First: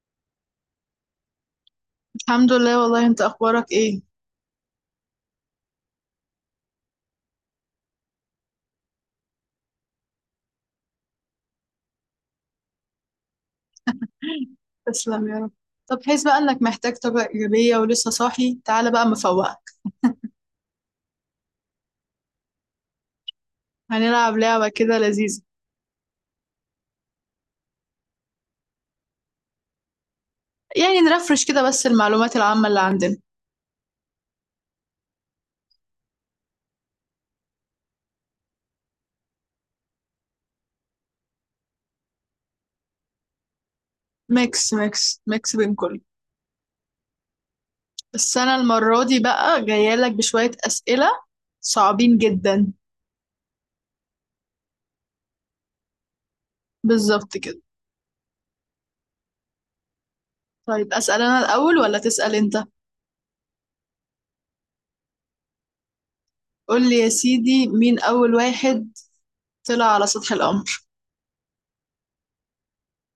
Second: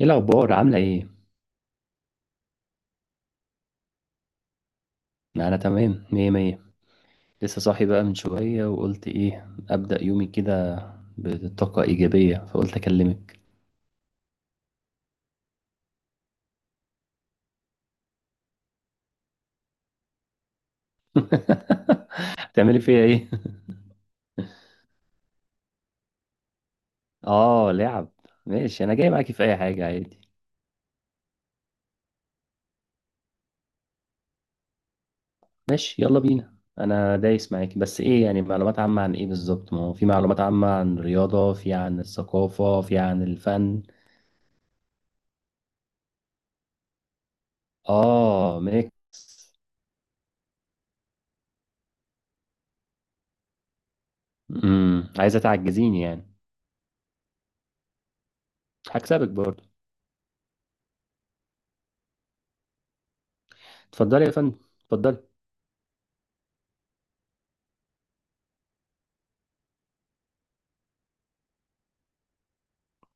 ايه الاخبار؟ عامله ايه؟ الحمد لله. والله انت اخبارك ايه؟ انا تمام، مية مية. لسه صاحي بقى من شويه، وقلت ايه، ابدا يومي كده بطاقه ايجابيه، فقلت اكلمك. تسلم يا رب. طب حس بقى انك محتاج طاقة ايجابية ولسه صاحي، تعالى بقى مفوقك. تعملي فيا ايه؟ هنلعب لعبة كده لذيذة. اه، لعب. ماشي، انا جاي معاكي في اي حاجه عادي. يعني نرفرش كده بس المعلومات العامة اللي عندنا. ماشي، يلا بينا. انا دايس معاكي، بس ايه يعني معلومات عامه عن ايه بالظبط؟ ما هو في معلومات عامه عن الرياضه، في عن الثقافه، في عن الفن. ميكس ميكس ميكس بين كله. بس انا اه، ميكس. المرة دي بقى جاية لك بشوية اسئلة صعبين جدا. عايزه تعجزيني يعني؟ بالظبط كده. هكسبك برضه. طيب اسأل انا الاول ولا تسأل انت؟ اتفضلي يا فندم، اتفضلي. قول لي يا سيدي، مين اول واحد طلع على سطح القمر؟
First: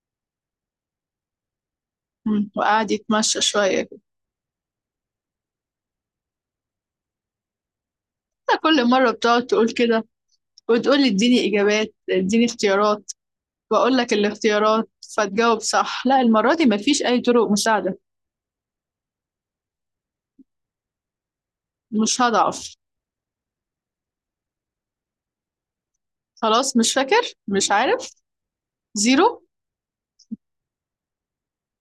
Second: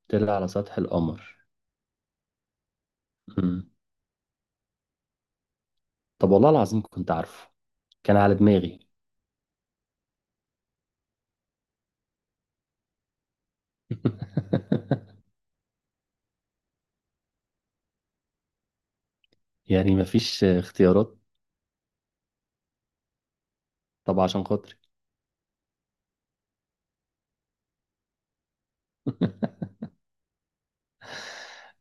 طلع على سطح القمر؟ وقعد يتمشى مم. شوية كده. طب والله العظيم كنت عارفه. كان على دماغي. كل مرة بتقعد تقول كده وتقول لي اديني اجابات اديني اختيارات، بقول لك الاختيارات فتجاوب صح. لا المره دي مفيش اي طرق مساعده، يعني مفيش اختيارات؟ مش هضعف. طب عشان خاطري. خلاص مش فاكر، مش عارف، زيرو.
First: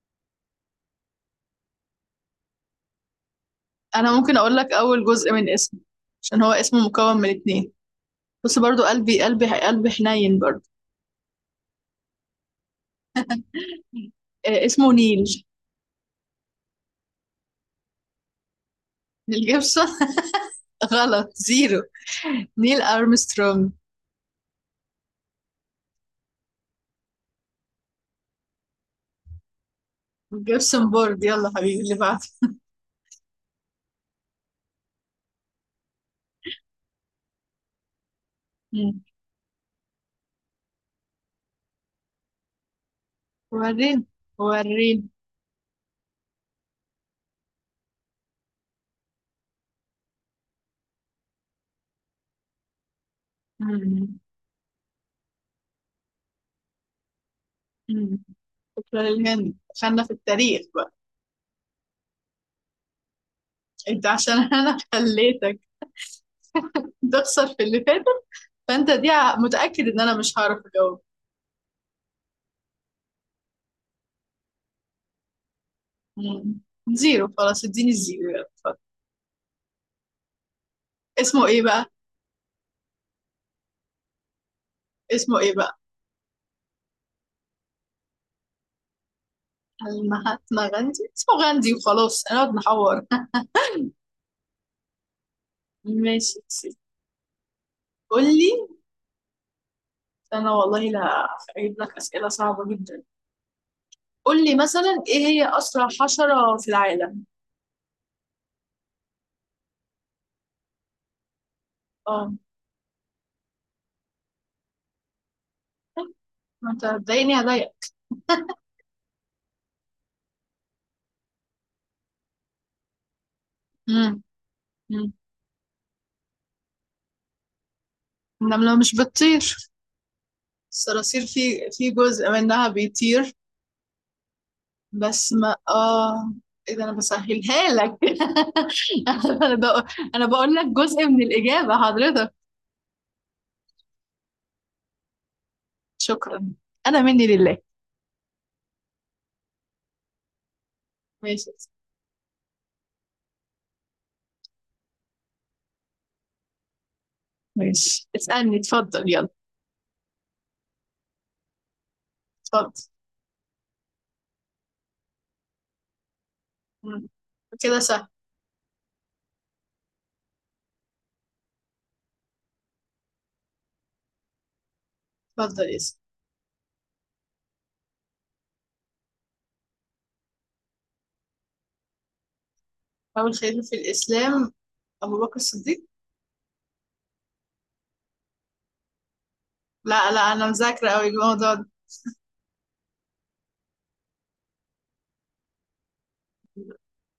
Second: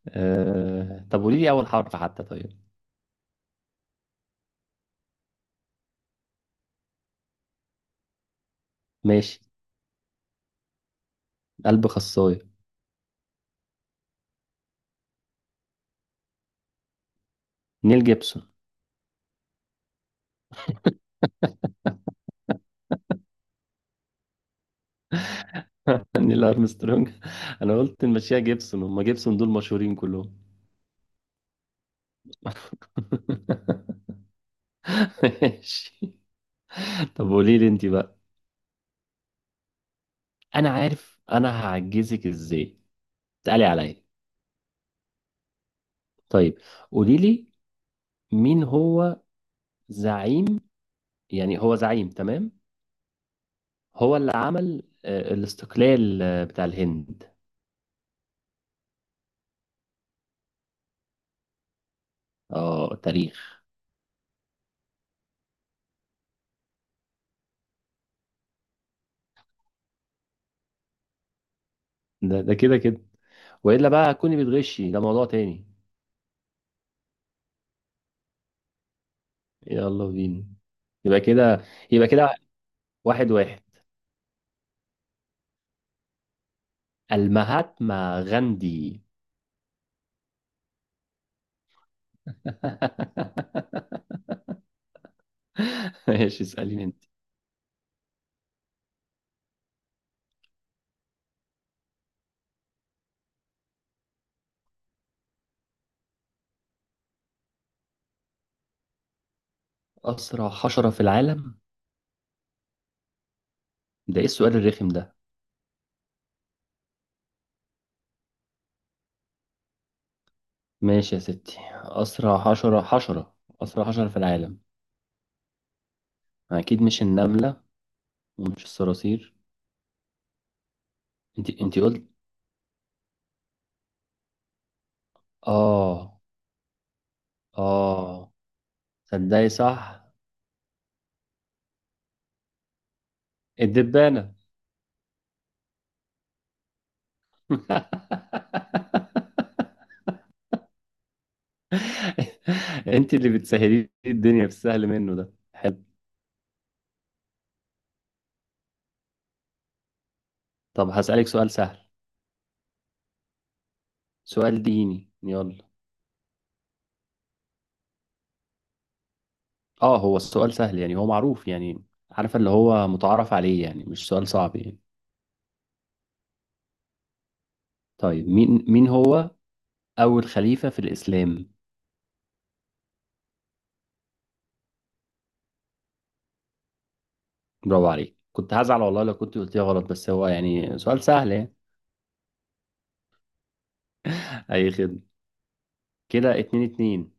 طب قولي لي اول حرف حتى، طيب. انا ممكن اقول لك اول جزء من اسمه، عشان هو اسمه مكون من اتنين. بص برضو قلبي ماشي. قلبي قلبي حنين برضو. قلب خصايه. آه اسمه نيل. نيل جيبسون. نيل جيبسون؟ غلط، زيرو. نيل ارمسترونج. نيل ارمسترونج. انا قلت نمشيها جيبسون، هم جيبسون دول مشهورين كلهم. جيبسون بورد، يلا حبيبي اللي بعده. ماشي. طب قولي لي انت بقى. مم. انا عارف انا هعجزك ازاي. تعالي عليا. وريني، وريني. طيب. قولي لي. مين هو. زعيم. يعني هو زعيم، تمام؟ هو مم. اللي عمل الاستقلال بتاع الهند. مم. شكرا للهند، دخلنا في التاريخ بقى. اه، تاريخ. انت عشان انا خليتك تخسر في اللي فاتت، فانت دي متأكد ان انا مش هعرف اجاوب. ده كده كده. والا بقى كوني بتغشي، ده موضوع تاني. مم. زيرو خلاص، اديني الزيرو يلا اتفضل. يلا بينا. يبقى اسمه ايه كده. بقى؟ يبقى كده. واحد واحد. اسمه ايه بقى؟ المهاتما غاندي. المهاتما غاندي؟ اسمه غاندي وخلاص، انا قاعد نحور. ماشي ماشي، يا سيدي. اسأليني انت. قول لي. انا والله لا، هجيب لك اسئله صعبه جدا. قول لي مثلا، ايه هي اسرع حشره في العالم؟ أسرع حشرة في العالم؟ اه، ده ايه السؤال الرخم ده؟ ما انت هتضايقني هضايقك. ماشي يا ستي، أسرع حشرة، أسرع حشرة في مم. العالم. مم. أكيد مش النملة. ومش النمله مش الصراصير. بتطير، الصراصير انت في انت في قلت. جزء منها بيطير. بس ما اه. اه، ايه ده انا بسهلها لك. اه. صدقي انا صح. بقول، انا بقول لك جزء من الاجابه حضرتك. الدبانة. شكرا، انا مني لله. ماشي انت اللي بتسهلي لي الدنيا، في السهل منه ده حلو. ماشي. اسالني اتفضل يلا. طب هسألك سؤال سهل. اتفضل. سؤال ديني، يلا. مم. كده سهل. اه هو السؤال سهل يعني، هو معروف يعني. عارفة، اللي هو متعارف عليه يعني، مش سؤال صعب يعني. اتفضل اسال. طيب، مين هو أول خليفة في الإسلام؟ اول خليفه في الاسلام؟ ابو بكر الصديق. برافو عليك، كنت هزعل والله لو كنت قلتيها غلط، لا بس لا، هو انا يعني مذاكره سؤال قوي سهل يعني. الموضوع ده. أي خدمة. كده اتنين اتنين.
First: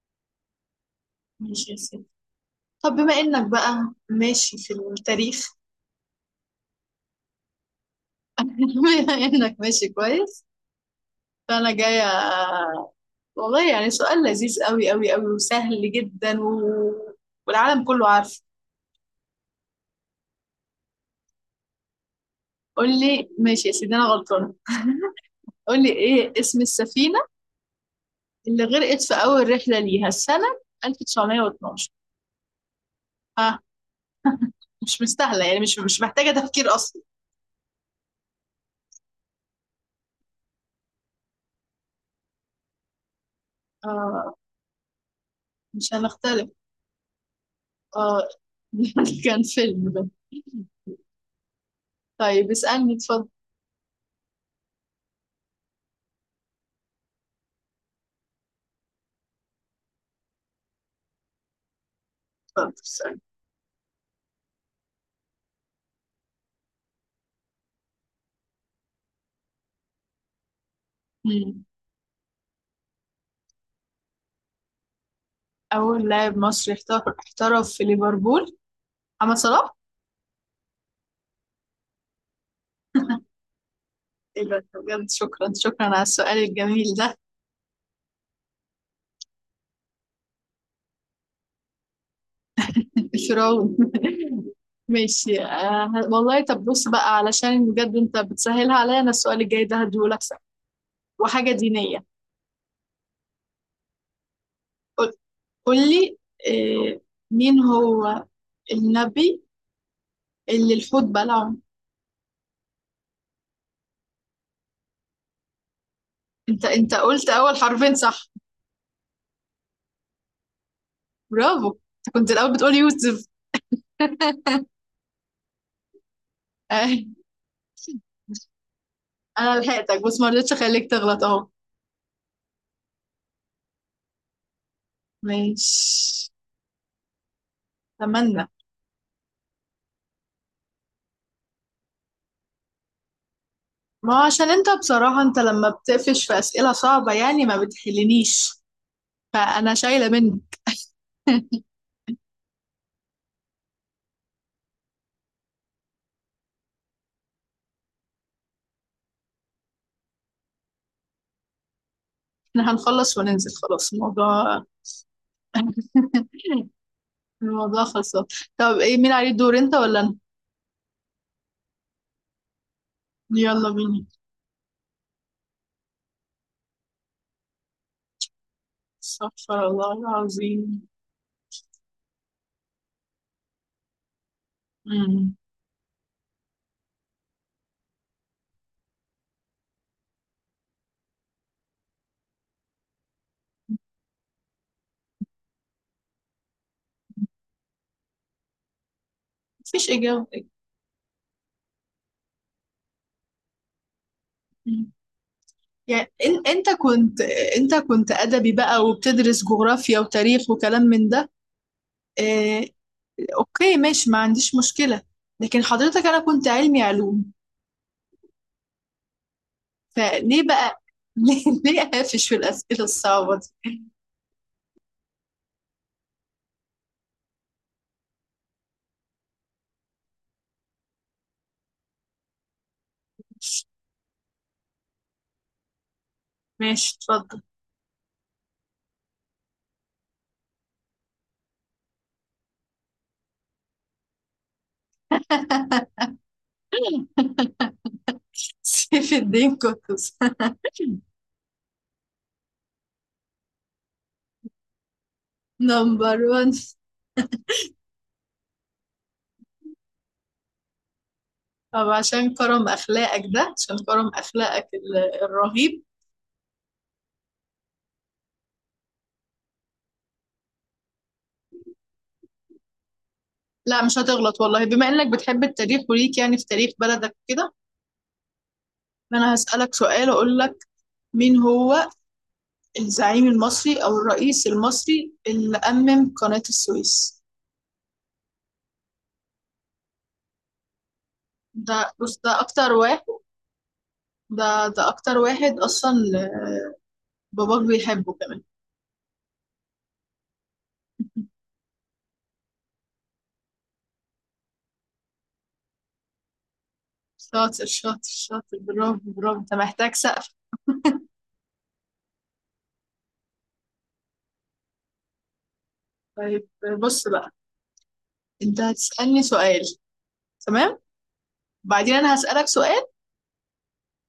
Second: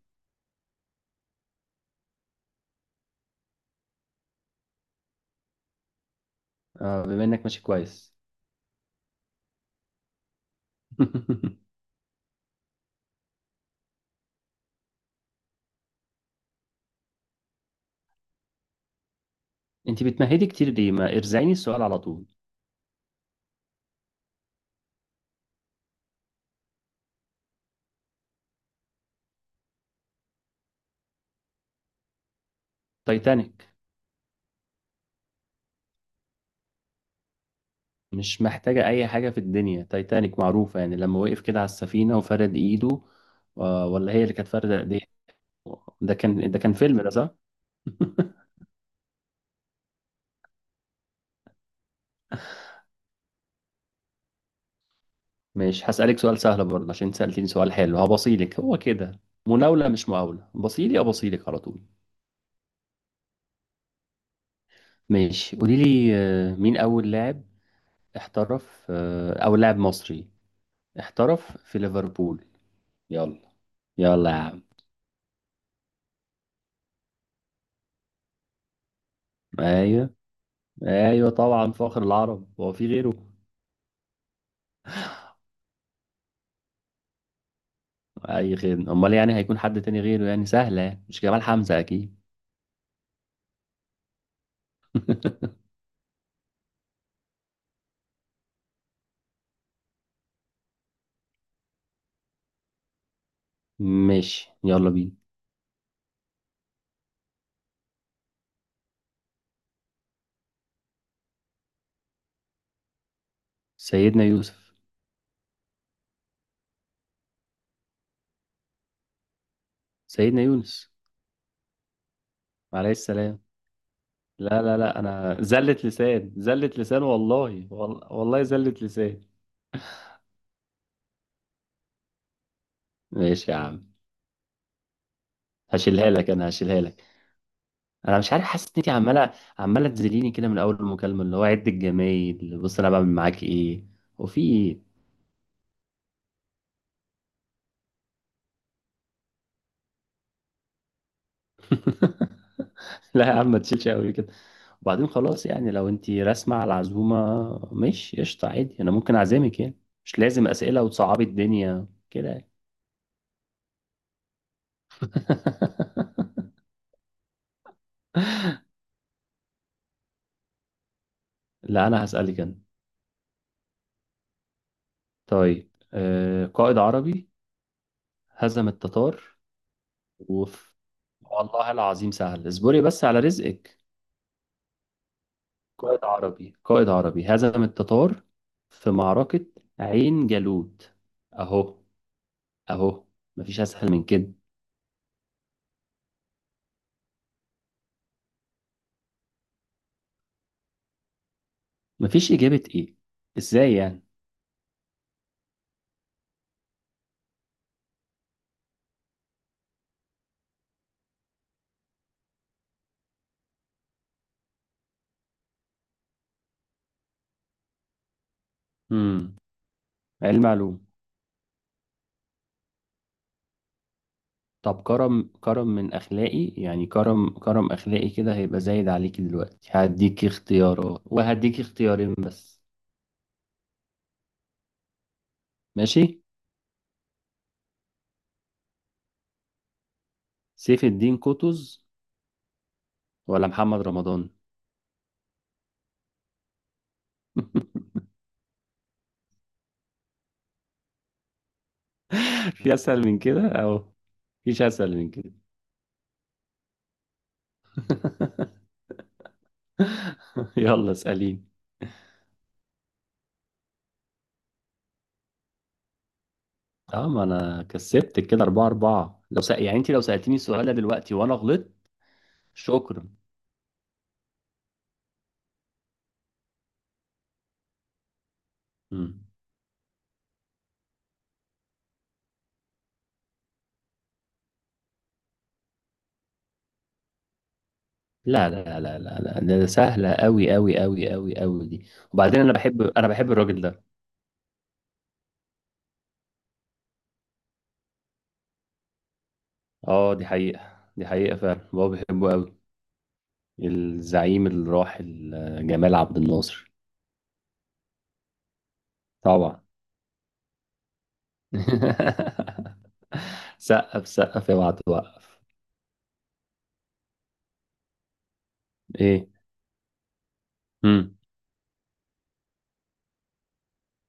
ماشي يا سيدي. طب بما انك بقى ماشي في التاريخ، اه، بما انك ماشي كويس. بما انك ماشي كويس، فانا جايه. والله يعني سؤال لذيذ قوي قوي قوي وسهل جدا و... والعالم كله عارف. انت بتمهدي كتير ليه؟ ما ارزعيني السؤال على طول. قول لي ماشي يا سيدي انا غلطانه. قول لي ايه اسم السفينه اللي غرقت في اول رحله ليها السنه 1912؟ ها؟ تايتانيك. مش مستاهله يعني، مش مش محتاجه تفكير اصلا. مش محتاجة اي حاجة في الدنيا، تايتانيك معروفة يعني، لما وقف كده على السفينة وفرد ايده. ولا هي اللي آه، كانت فاردة ايديها. مش ده هنختلف. كان ده كان فيلم ده، صح. اه كان فيلم ده. طيب اسالني اتفضل. مش هسألك سؤال سهل برضه، عشان سألتيني سؤال حلو هبصيلك هو كده. مناولة مش مقاولة، بصيلي أبصيلك على طول. اتفضل اسالني. ماشي، قولي لي مين أول لاعب احترف أو لاعب مصري احترف مم. في ليفربول؟ يلا. يلا يا عم. اول لاعب مصري احترف في ليفربول؟ محمد صلاح. ايوه. ايوه طبعا، فخر العرب، هو في غيره؟ ايوه بجد، شكرا شكرا على السؤال الجميل ده. اي خير، امال يعني هيكون حد تاني غيره يعني، سهله يعني. مش جمال حمزه اكيد. الفرعون. ماشي آه والله. طب بص بقى، علشان بجد انت بتسهلها عليا، انا السؤال الجاي ده هديهولك سهل، وحاجة دينية. ماشي، يلا بينا. قول، قول لي آه، مين هو النبي اللي الحوت بلعه؟ سيدنا يوسف. انت انت قلت اول حرفين صح. سيدنا يونس، برافو. انت كنت الاول بتقول عليه يوسف. السلام. لا لا لا، انا زلت لسان زلت آه، لسان والله، والله زلت لسان. انا لحقتك بس ما رضيتش اخليك تغلط اهو. ماشي يا عم. هشيلها ماشي. لك، انا هشيلها لك. انا مش اتمنى. عارف، حاسس ان انت عماله تذليني كده من اول المكالمه، اللي هو عد الجمايل، بص انا بعمل معاك ايه. ما هو وفي عشان انت ايه؟ بصراحة، انت لما بتقفش في أسئلة صعبة يعني ما بتحلنيش، فأنا شايلة منك. لا يا عم، ما تشيلش قوي كده. وبعدين خلاص يعني، لو انت راسمة على العزومة ماشي، قشطة عادي، انا ممكن اعزمك يعني. مش لازم اسئلة وتصعبي الدنيا كده يعني. احنا هنخلص وننزل خلاص الموضوع. الموضوع خلصان. طب ايه، مين عليه الدور، انت ولا انا؟ لا، انا هسألك انا. يلا بينا. طيب، قائد عربي هزم التتار. استغفر الله وف العظيم. والله العظيم سهل، اصبري بس على رزقك. مم. قائد عربي قائد عربي هزم التتار، في معركة عين جالوت. اهو. اهو. مفيش اسهل من كده. مفيش إجابة. مفيش إجابة إيه؟ إزاي يعني؟ مم. يعني انت كنت، انت كنت أدبي بقى وبتدرس جغرافيا وتاريخ وكلام من ده. اه... اوكي ماشي، ما عنديش مشكلة. لكن حضرتك انا كنت علمي علوم، امم علم فليه بقى معلوم. ليه ليه قافش في الأسئلة الصعبة دي؟ طب، كرم كرم من أخلاقي يعني، كرم كرم أخلاقي كده هيبقى زايد عليك دلوقتي، هديك اختيارات، وهديك اختيارين بس. ماشي؟ ماشي اتفضل. سيف الدين قطز، ولا محمد رمضان؟ سيف الدين قطز. في أسهل من كده، أو مفيش أسهل من كده. نمبر 1. يلا، اسأليني. طب عشان كرم أخلاقك ده، عشان كرم أخلاقك الرهيب. اه ما أنا كسبت كده أربعة أربعة، لو يعني أنت لو سألتني السؤال ده دلوقتي وأنا غلطت. شكرا. لا مش هتغلط والله، بما إنك بتحب التاريخ وليك يعني في تاريخ بلدك كده. مم. أنا هسألك سؤال، أقول لك مين هو الزعيم المصري أو الرئيس المصري اللي أمم قناة السويس؟ لا لا لا لا لا، ده سهلة أوي أوي أوي أوي أوي دي. ده بص ده وبعدين أنا أكتر بحب واحد. أنا بحب الراجل ده. ده ده أكتر واحد أصلا، باباك بيحبه كمان. أه، دي حقيقة دي حقيقة، فعلا بابا بحبه أوي. الزعيم الراحل جمال عبد الناصر. شاطر، شاطر، شاطر. برافو، برافو. انت طبعا. محتاج سقف. سقف سقف يا بعد وقف. طيب بص بقى، انت هتسألني إيه؟ سؤال، تمام؟ مم. بعدين انا هسألك سؤال.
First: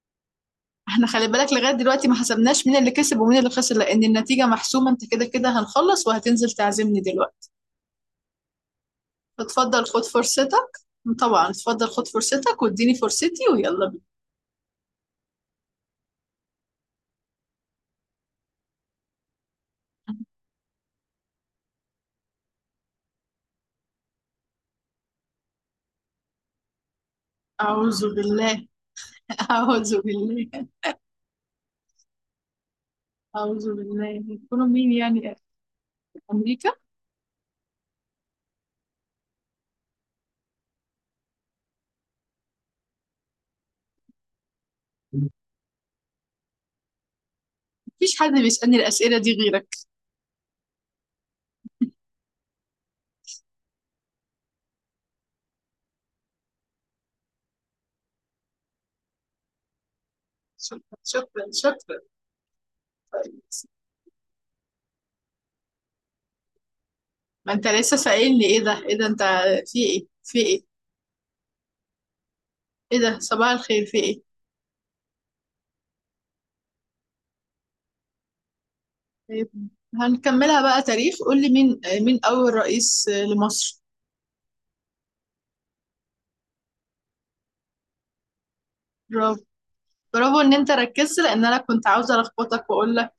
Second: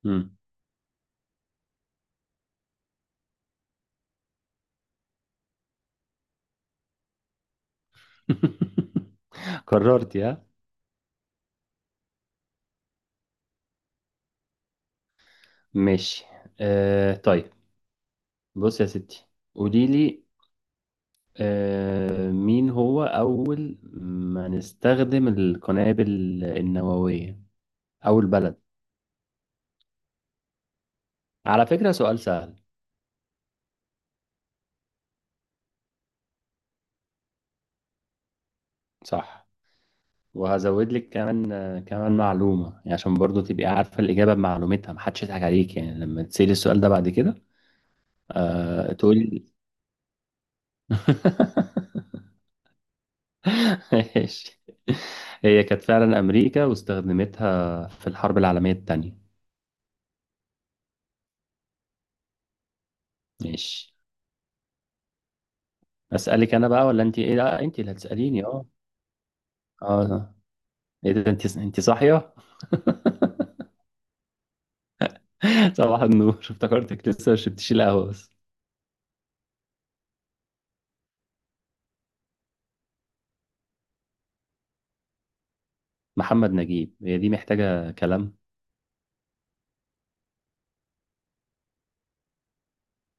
مم. احنا خلي بالك، لغاية دلوقتي ما حسبناش مين اللي كسب ومين اللي خسر، لان النتيجة محسومة، انت كده كده هنخلص وهتنزل تعزمني دلوقتي. فتفضل خد قررت يا. فرصتك. طبعا اتفضل خد فرصتك، واديني فرصتي، ويلا بينا. ماشي، طيب. بص يا ستي. قولي لي، مين هو أول ما نستخدم القنابل النووية، أعوذ أو البلد؟ بالله. أعوذ بالله. على فكرة سؤال سهل. أعوذ بالله يكونوا مين يعني؟ في أمريكا. صح. وهزود لك كمان كمان معلومة يعني، عشان برضو تبقي عارفة الإجابة بمعلومتها، محدش يضحك عليك يعني لما تسألي السؤال ده بعد كده. مفيش حد بيسألني أه، الأسئلة دي تقولي. غيرك. ماشي. هي كانت فعلا أمريكا، واستخدمتها في الحرب العالمية التانية. شكرا شكرا شكرا. طيب. ماشي. أسألك أنا بقى ولا أنت؟ إيه ما لا، انت أنت اللي لسه سائلني، هتسأليني، ايه أه. ده، ايه ده؟ انت في أه ايه، آه. في ايه؟ ايه ده، انت صاحيه؟ ايه ده، صباح الخير، في ايه؟ صباح النور، افتكرتك لسه مش بتشيل قهوه بس. طيب، هنكملها بقى تاريخ. قول لي مين، مين اول رئيس لمصر؟ محمد نجيب، هي دي محتاجه كلام؟ برافو، برافو ان انت ركزت، لان انا كنت عاوزه الخبطك واقول لك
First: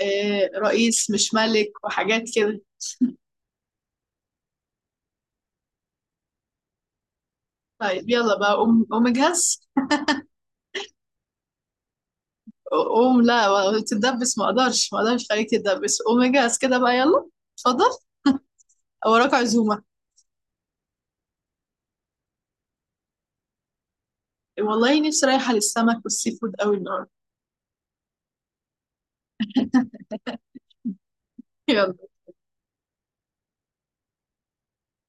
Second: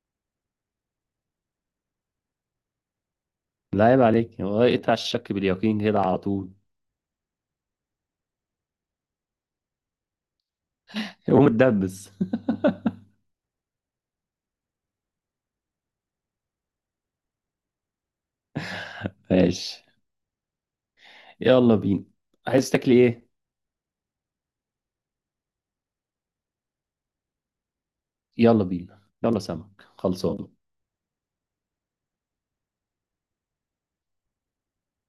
آه، رئيس مش ملك وحاجات كده. لا عيب عليك، هو اقطع الشك باليقين كده على طول. طيب يلا بقى، قوم قوم اجهز. قوم اتدبس. قوم لا تدبس، ما اقدرش ما اقدرش خليك تدبس، قوم اجهز كده بقى يلا. اتفضل، وراك عزومه. ماشي، يلا بينا. عايز تاكلي ايه؟ والله نفسي رايحه للسمك والسي فود قوي النهارده. يلا بينا، يلا سمك خلصان. يلا.